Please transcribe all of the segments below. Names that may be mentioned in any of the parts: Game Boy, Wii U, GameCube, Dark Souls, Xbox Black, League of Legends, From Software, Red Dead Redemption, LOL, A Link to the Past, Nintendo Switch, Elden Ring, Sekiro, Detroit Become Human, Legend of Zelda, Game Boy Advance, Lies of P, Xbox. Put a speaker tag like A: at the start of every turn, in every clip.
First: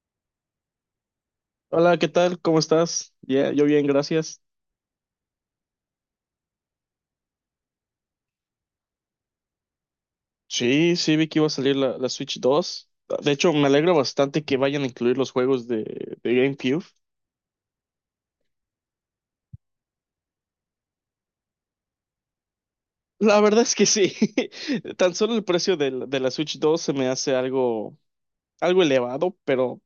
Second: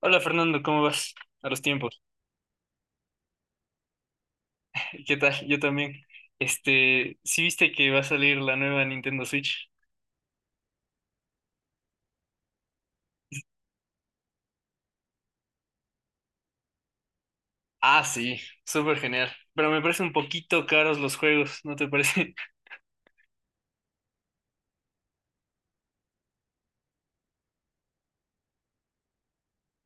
A: Hola Fernando, ¿cómo vas? A los
B: Hola,
A: tiempos.
B: ¿qué tal? ¿Cómo estás? Ya, yo bien, gracias.
A: ¿Qué tal? Yo también. ¿Sí viste que va a salir la nueva Nintendo Switch?
B: Sí, sí, vi que iba a salir la Switch 2. De hecho, me alegra bastante que vayan a incluir los juegos de GameCube.
A: Ah, sí, súper genial. Pero me parece un poquito caros los juegos, ¿no te parece?
B: La verdad es que sí. Tan solo el precio de, de la Switch 2 se me hace algo, algo elevado, pero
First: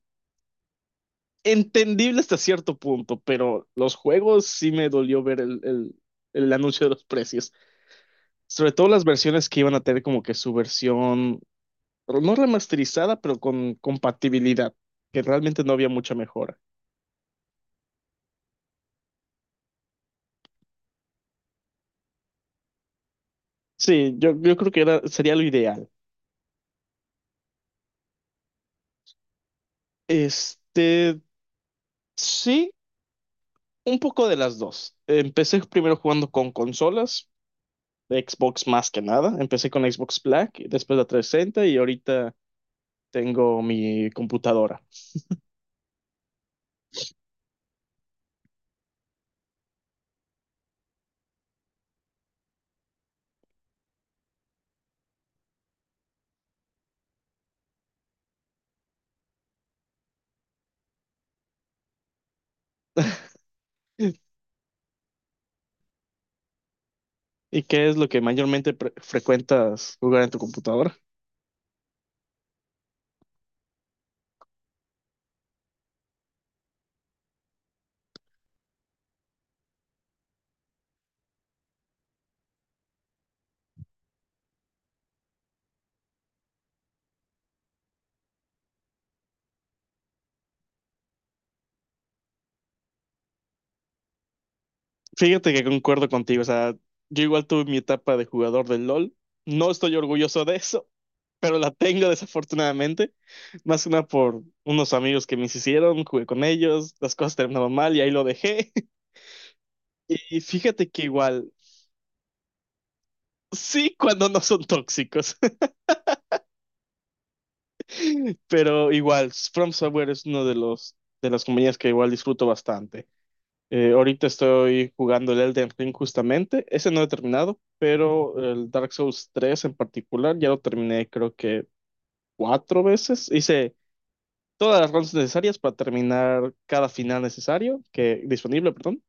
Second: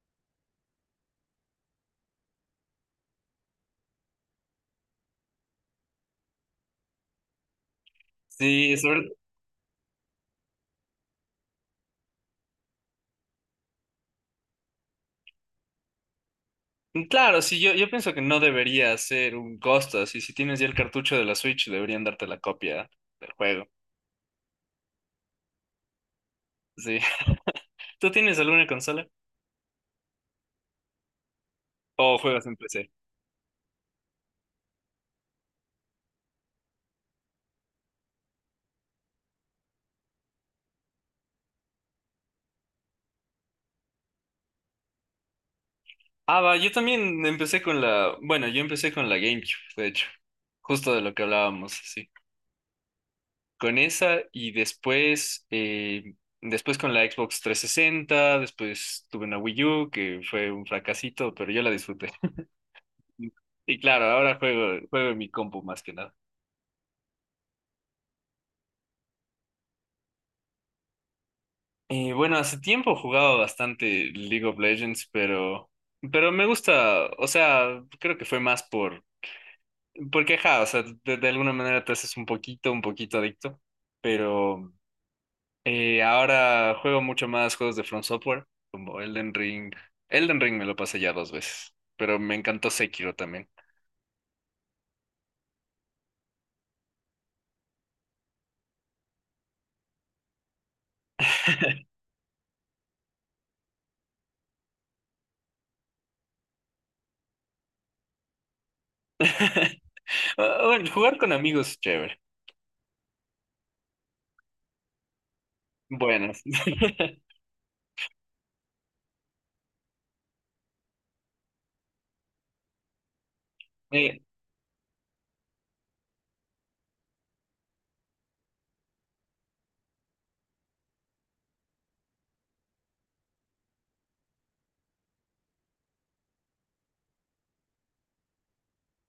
B: entendible hasta cierto punto. Pero los juegos sí me dolió ver el anuncio de los precios. Sobre
A: Sí,
B: todo las
A: sobre...
B: versiones que iban a tener como que su versión, pero no remasterizada, pero con compatibilidad, que realmente no había mucha mejora.
A: Claro, sí, yo pienso que no debería ser un costo, así si tienes ya el cartucho de la Switch, deberían darte la copia del juego.
B: Sí, yo creo que era, sería lo ideal.
A: Sí. ¿Tú tienes alguna consola?
B: Este,
A: ¿O juegas en
B: sí,
A: PC?
B: un poco de las dos. Empecé primero jugando con consolas, de Xbox más que nada. Empecé con Xbox Black, después la 360 y ahorita tengo mi computadora.
A: Ah, va, yo también empecé con la... Bueno, yo empecé con la GameCube, de hecho. Justo de lo que hablábamos, con esa y después, después con la Xbox 360. Después tuve una Wii U que fue un fracasito, pero yo la disfruté. Y claro, juego en mi compu más que nada.
B: ¿Y qué es lo que mayormente frecuentas jugar en tu computadora?
A: Y bueno, hace tiempo jugaba bastante League of Legends, pero me gusta, o sea, creo que fue más porque, ja, o sea, de alguna manera te haces un poquito adicto, pero, y ahora juego mucho más juegos de From Software, como Elden Ring. Elden Ring me lo pasé ya dos veces, pero me encantó Sekiro también.
B: Fíjate que concuerdo contigo, o sea, yo igual tuve mi etapa de jugador del LOL. No estoy orgulloso de eso, pero la tengo desafortunadamente. Más una por unos amigos que me hicieron, jugué con ellos, las cosas terminaron mal y ahí lo dejé. Y
A: Ah, bueno,
B: fíjate que
A: jugar con
B: igual,
A: amigos es chévere.
B: sí cuando no son tóxicos.
A: Bueno.
B: Pero igual, From Software es uno de los de las compañías que igual disfruto bastante.
A: Eh,
B: Ahorita estoy jugando el Elden Ring justamente, ese no he terminado, pero el Dark Souls tres en particular ya lo terminé creo que cuatro veces. Hice todas las rondas necesarias para terminar cada final necesario, que disponible, perdón.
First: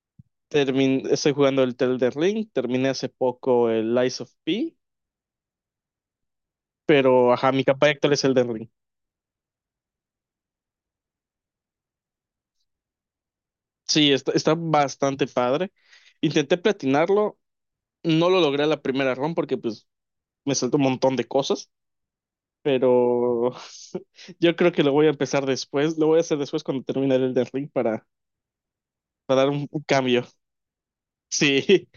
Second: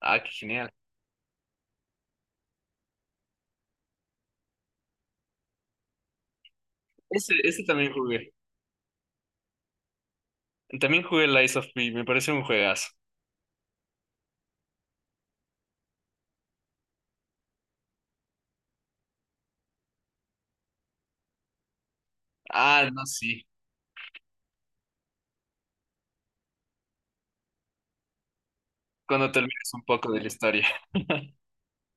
A: ah, qué genial.
B: Estoy jugando el Tel Ring, terminé hace poco el Lies of P, pero
A: Ese,
B: ajá, mi
A: ese
B: capa
A: también
B: actual es
A: jugué.
B: el de Ring.
A: También jugué Lies of P, me parece un juegazo.
B: Sí, está, está bastante padre. Intenté platinarlo, no lo logré a la primera run porque pues me saltó un montón de cosas,
A: Ah, no, sí.
B: pero yo creo que lo voy a empezar después, lo voy a hacer después cuando termine el Elden Ring
A: Cuando te
B: para dar un,
A: olvides un
B: un
A: poco de
B: cambio.
A: la historia.
B: Sí,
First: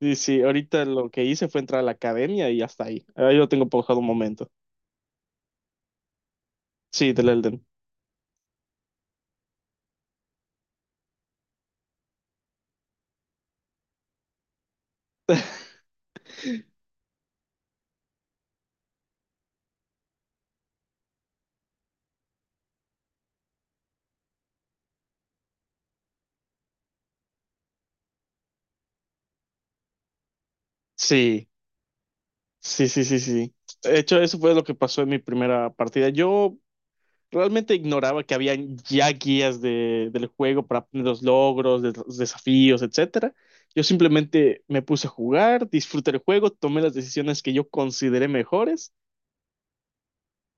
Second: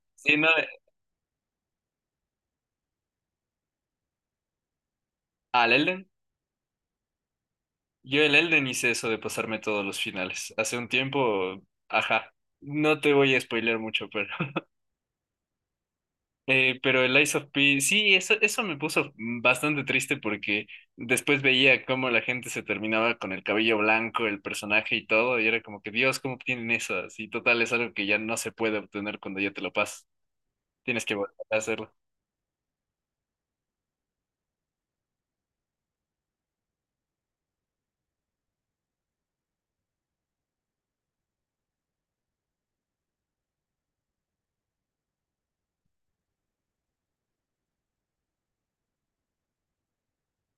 B: sí,
A: Sí,
B: sí,
A: no,
B: ahorita lo que hice fue entrar a la academia y hasta ahí. Ahí lo tengo pausado un momento.
A: al Elden.
B: Sí, del Elden.
A: Yo el Elden hice eso de pasarme todos los finales. Hace un tiempo, ajá. No te voy a spoilear mucho, Pero el Lies of P, sí, eso me puso bastante triste porque después veía cómo la gente se terminaba con el cabello blanco, el personaje y todo, y era como que, Dios, ¿cómo tienen eso? Así, total, es algo que ya no se puede obtener cuando ya te lo pasas. Tienes que volver
B: Sí,
A: a hacerlo.
B: sí, sí, sí, sí. De hecho, eso fue lo que pasó en mi primera partida. Yo realmente ignoraba que había ya guías de, del juego para obtener los logros, los desafíos, etcétera. Yo simplemente me puse a jugar, disfruté el juego, tomé las decisiones que yo consideré mejores.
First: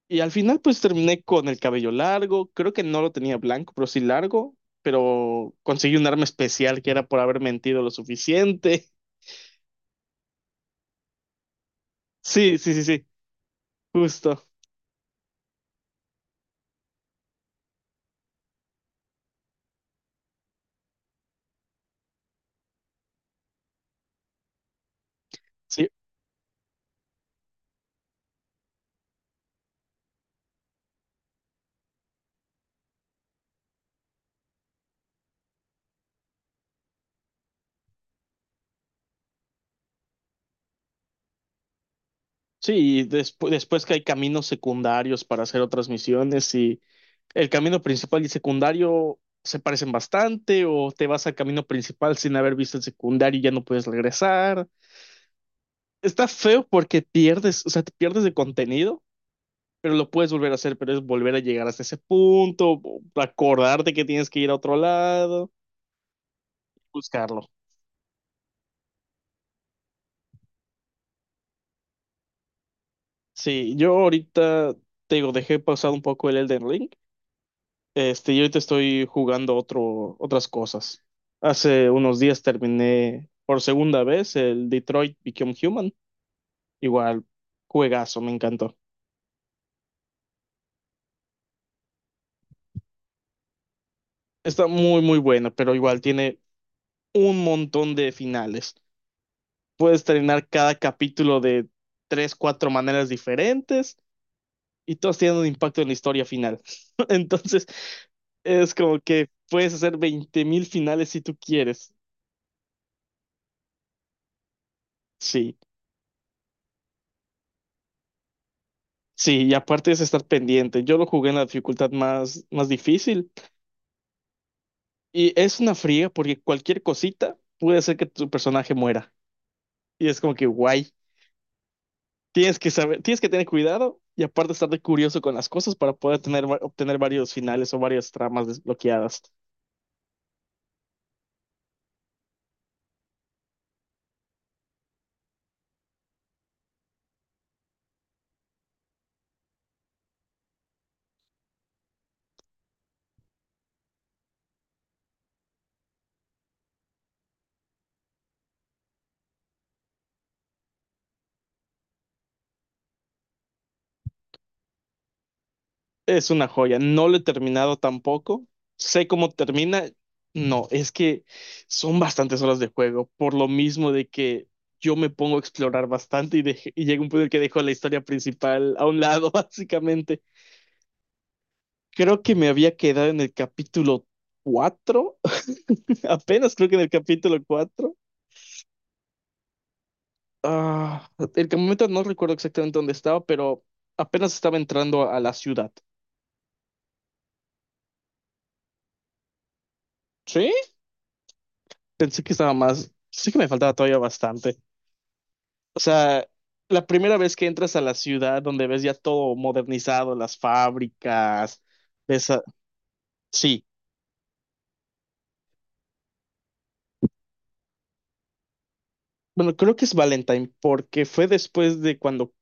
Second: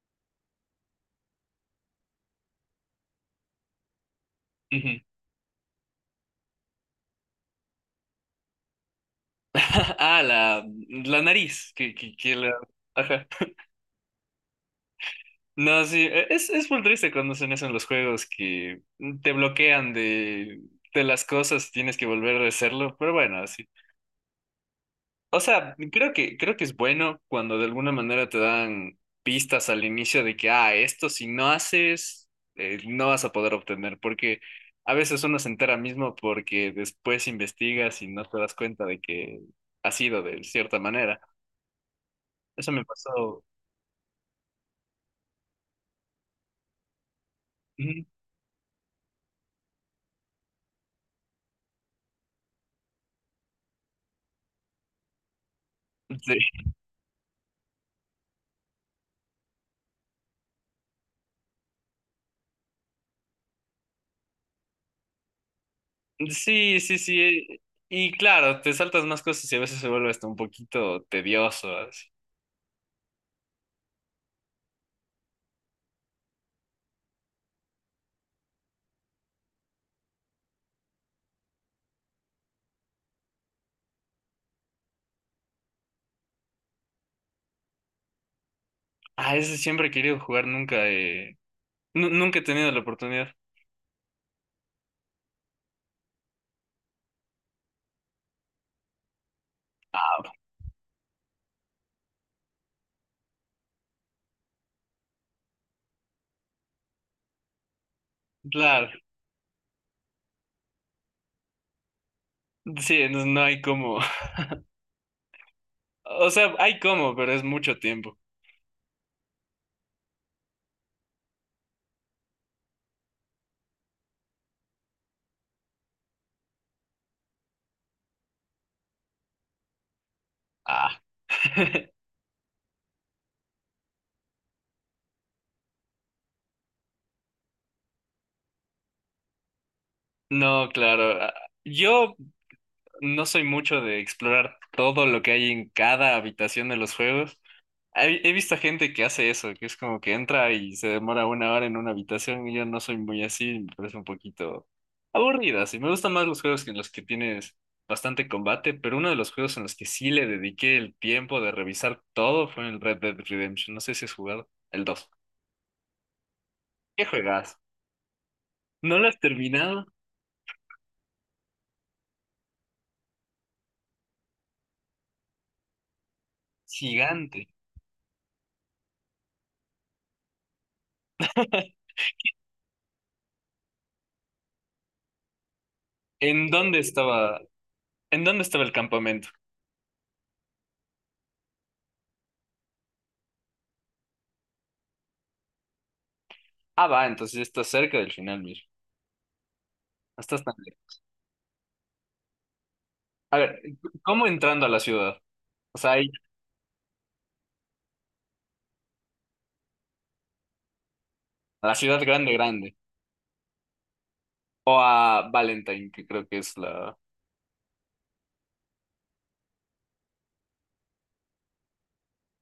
B: Y al final pues terminé con el cabello largo, creo que no lo tenía blanco, pero sí largo,
A: Ujú.
B: pero conseguí un arma especial que era por haber mentido lo suficiente.
A: Ah, la nariz, que la...
B: Sí, sí, sí, sí,
A: Ajá.
B: justo.
A: No, sí, es muy triste cuando hacen eso en los juegos, que te bloquean de las cosas, tienes que volver a hacerlo, pero bueno, así. O sea,
B: Sí,
A: creo que es bueno cuando de alguna manera te dan pistas al inicio de que, ah, esto si no haces, no vas a poder obtener, porque a veces uno se entera mismo porque después investigas y no te das cuenta de que ha sido de cierta manera. Eso me
B: sí, y
A: pasó.
B: después que hay caminos secundarios para hacer otras misiones y el camino
A: Ujú.
B: principal y secundario se parecen bastante o te vas al camino principal sin haber visto el secundario y ya no puedes regresar. Está
A: Sí,
B: feo porque pierdes, o sea, te pierdes de contenido, pero lo puedes volver a hacer, pero es volver a llegar hasta ese punto, acordarte que tienes que ir a otro lado,
A: sí, sí, sí,
B: buscarlo.
A: y claro, te saltas más cosas y a veces se vuelve hasta un poquito tedioso. Así.
B: Sí, yo ahorita, te digo, dejé pausado un poco el Elden Ring. Este, yo ahorita estoy jugando otro, otras cosas. Hace unos días terminé por segunda vez el Detroit Become Human. Igual, juegazo, me encantó.
A: Ah, ese siempre he querido jugar, nunca he, nunca he tenido la oportunidad.
B: Está muy, muy bueno, pero igual tiene un montón de finales. Puedes
A: Ah,
B: terminar cada capítulo de tres, cuatro maneras diferentes y todos tienen un impacto en la historia final. Entonces, es
A: claro.
B: como que puedes hacer 20.000 finales si tú quieres.
A: Sí, entonces no hay como.
B: Sí,
A: O sea, hay como, pero es mucho tiempo.
B: sí, y aparte es estar pendiente. Yo lo jugué en la dificultad más, más difícil y es una fría porque cualquier cosita puede hacer que tu personaje muera. Y es como que guay.
A: Ah,
B: Tienes que saber, tienes que tener cuidado y aparte estar de curioso con las cosas para poder tener, obtener varios finales o varias tramas desbloqueadas.
A: no, claro. Ah, yo no soy mucho de explorar todo lo que hay en cada habitación de los juegos. He visto gente que hace eso, que es como que entra y se demora una hora en una habitación y yo no soy muy así, me parece un poquito aburrida. Sí, me gustan más los juegos que en los que tienes bastante combate, pero uno de los juegos en los que sí le dediqué el tiempo de revisar todo fue el Red Dead Redemption. No sé si has jugado el dos.
B: Es una joya.
A: ¿Qué
B: No lo he
A: juegas?
B: terminado tampoco.
A: ¿No
B: Sé
A: lo has
B: cómo
A: terminado?
B: termina. No, es que son bastantes horas de juego, por lo mismo de que yo me pongo a explorar bastante y, y llega un punto en el que
A: Gigante.
B: dejo la historia principal a un lado, básicamente. Creo que me había quedado en el capítulo cuatro.
A: ¿En
B: Apenas creo que
A: dónde
B: en el capítulo
A: estaba?
B: cuatro.
A: ¿En dónde estaba el campamento?
B: Ah, el momento no recuerdo exactamente dónde estaba, pero apenas estaba entrando a la ciudad.
A: Ah, va, entonces ya estás cerca del final, mira. No estás
B: Sí,
A: tan lejos.
B: pensé que estaba más, sí
A: A
B: que me
A: ver,
B: faltaba todavía
A: ¿cómo
B: bastante.
A: entrando a la ciudad? O
B: O
A: sea, hay
B: sea, la primera vez que entras a la ciudad donde ves ya todo modernizado, las fábricas,
A: a la ciudad grande,
B: esa...
A: grande.
B: Sí,
A: O a Valentine, que creo que es la.
B: bueno, creo que es Valentine porque fue después de cuando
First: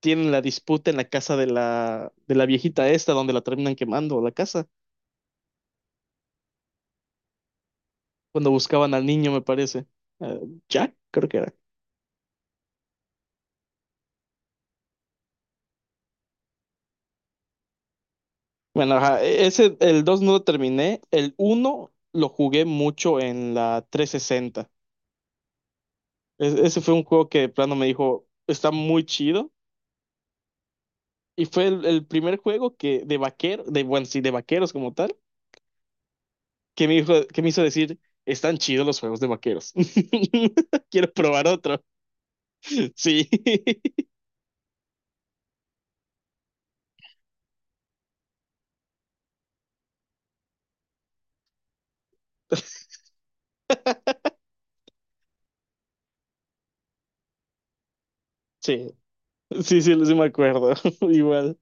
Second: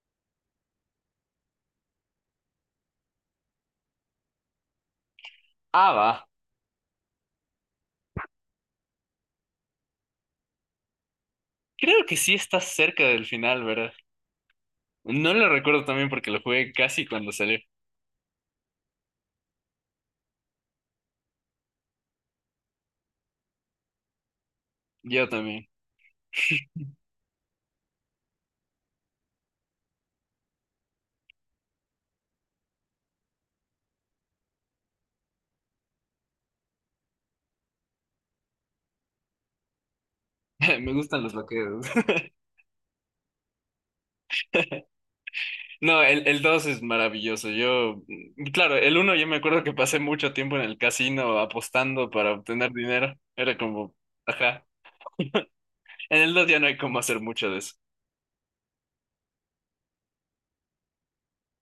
B: tienen la disputa en la casa de la viejita esta donde la terminan quemando la casa,
A: Ah, va.
B: cuando buscaban al niño, me parece. Eh, Jack, creo que era.
A: Creo que sí estás cerca del final, ¿verdad? No lo recuerdo también porque lo jugué casi cuando salió.
B: Bueno, ajá, ese, el 2 no lo terminé, el uno lo jugué mucho en la 360.
A: Yo también.
B: Ese fue un juego que de plano me dijo, está muy chido. Y fue el primer juego que de vaquero, de, bueno, sí, de vaqueros como tal, que me hizo decir, están chidos los juegos de vaqueros.
A: Me
B: Quiero
A: gustan los
B: probar otro.
A: bloqueos.
B: Sí.
A: No, el 2 es maravilloso. Yo, mm, claro, el uno yo me acuerdo que pasé mucho tiempo en el casino apostando para obtener dinero. Era como, ajá. En el 2 ya no hay cómo hacer mucho de eso.
B: Sí, sí, sí, sí me acuerdo. Igual.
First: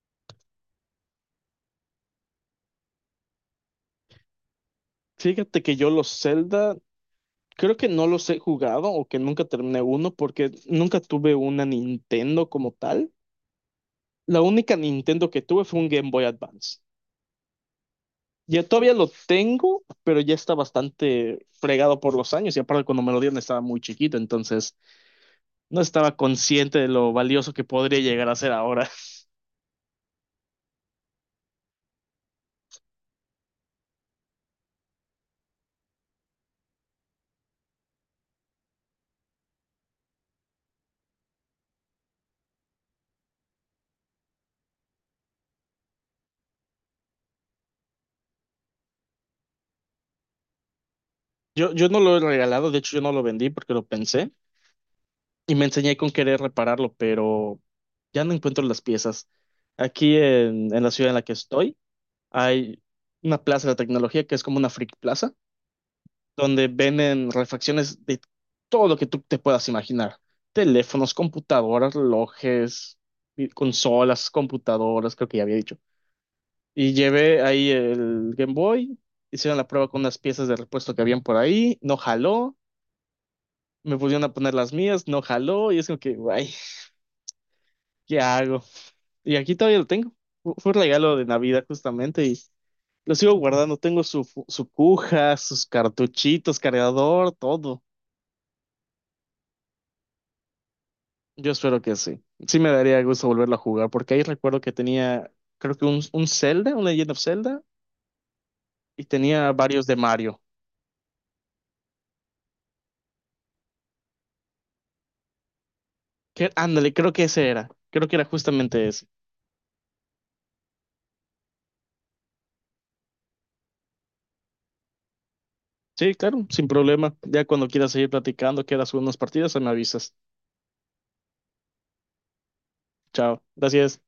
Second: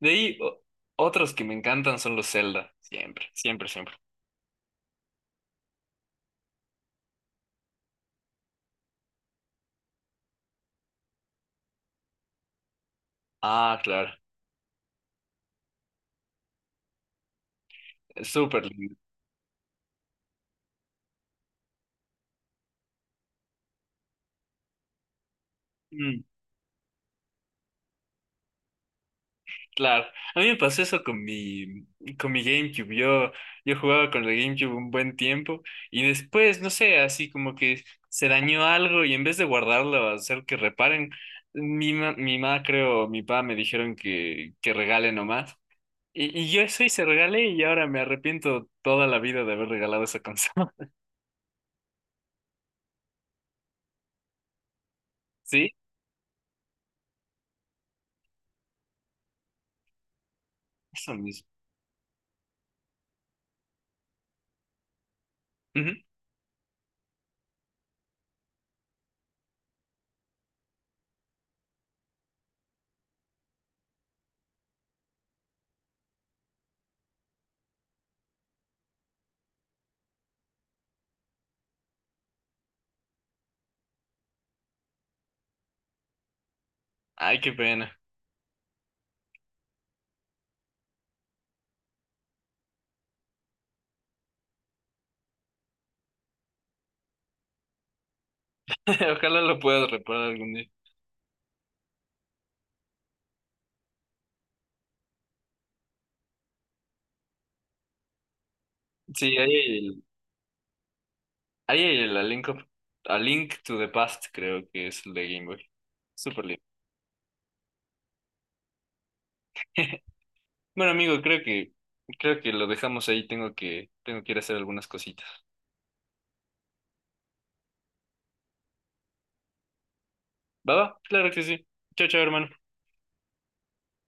A: De ahí, otros que me encantan son los Zelda. Siempre, siempre, siempre.
B: Fíjate que yo los Zelda, creo que no los he jugado o que nunca terminé uno porque nunca tuve una Nintendo como tal.
A: Ah, claro.
B: La única Nintendo que tuve fue un Game Boy Advance.
A: Es súper
B: Yo todavía
A: lindo.
B: lo tengo, pero ya está bastante fregado por los años y aparte cuando me lo dieron estaba muy chiquito, entonces no estaba
A: Mm.
B: consciente de lo valioso que podría llegar a ser ahora.
A: Claro, a mí me pasó eso con con mi GameCube. Yo jugaba con el GameCube un buen tiempo y después, no sé, así como que se dañó algo y en vez de guardarlo, hacer que reparen, mi mamá, creo, mi papá me dijeron que regale nomás. Y yo eso hice, regalé y ahora me arrepiento toda la vida de haber regalado esa consola.
B: Yo no lo he regalado, de hecho yo no lo vendí porque lo pensé y me
A: ¿Sí?
B: enseñé con querer repararlo, pero ya no encuentro las piezas. Aquí en la ciudad
A: Eso
B: en la que
A: mismo.
B: estoy hay una plaza de la tecnología que es como una freak plaza
A: Ujú.
B: donde venden refacciones de todo lo que tú te puedas imaginar. Teléfonos, computadoras, relojes, y consolas, computadoras, creo que ya había dicho. Y llevé ahí el Game Boy, hicieron la prueba con unas piezas de repuesto que habían por ahí, no jaló, me pusieron a poner las mías, no jaló, y es como que, ay,
A: Ay, qué pena.
B: ¿qué hago? Y aquí todavía lo tengo. Fue un regalo de Navidad justamente y lo sigo guardando. Tengo su, su cuja, sus cartuchitos, cargador, todo.
A: Ojalá lo puedas reparar algún día.
B: Yo espero que sí. Sí me daría gusto volverlo a jugar, porque ahí recuerdo que tenía, creo que un Zelda, un Legend of Zelda, y
A: Sí,
B: tenía varios de
A: ahí
B: Mario.
A: ahí hay el A Link to the Past, creo que es el de Game Boy. Súper
B: Que,
A: lindo.
B: ándale, creo que ese era. Creo que era justamente ese.
A: Bueno, amigo, creo que lo dejamos ahí. Tengo que ir a hacer algunas cositas.
B: Sí, claro, sin problema. Ya cuando quieras seguir platicando, quieras unas partidas, me avisas.
A: ¿Va, va? Claro que sí. Chao, chao, hermano.
B: Chao. Gracias.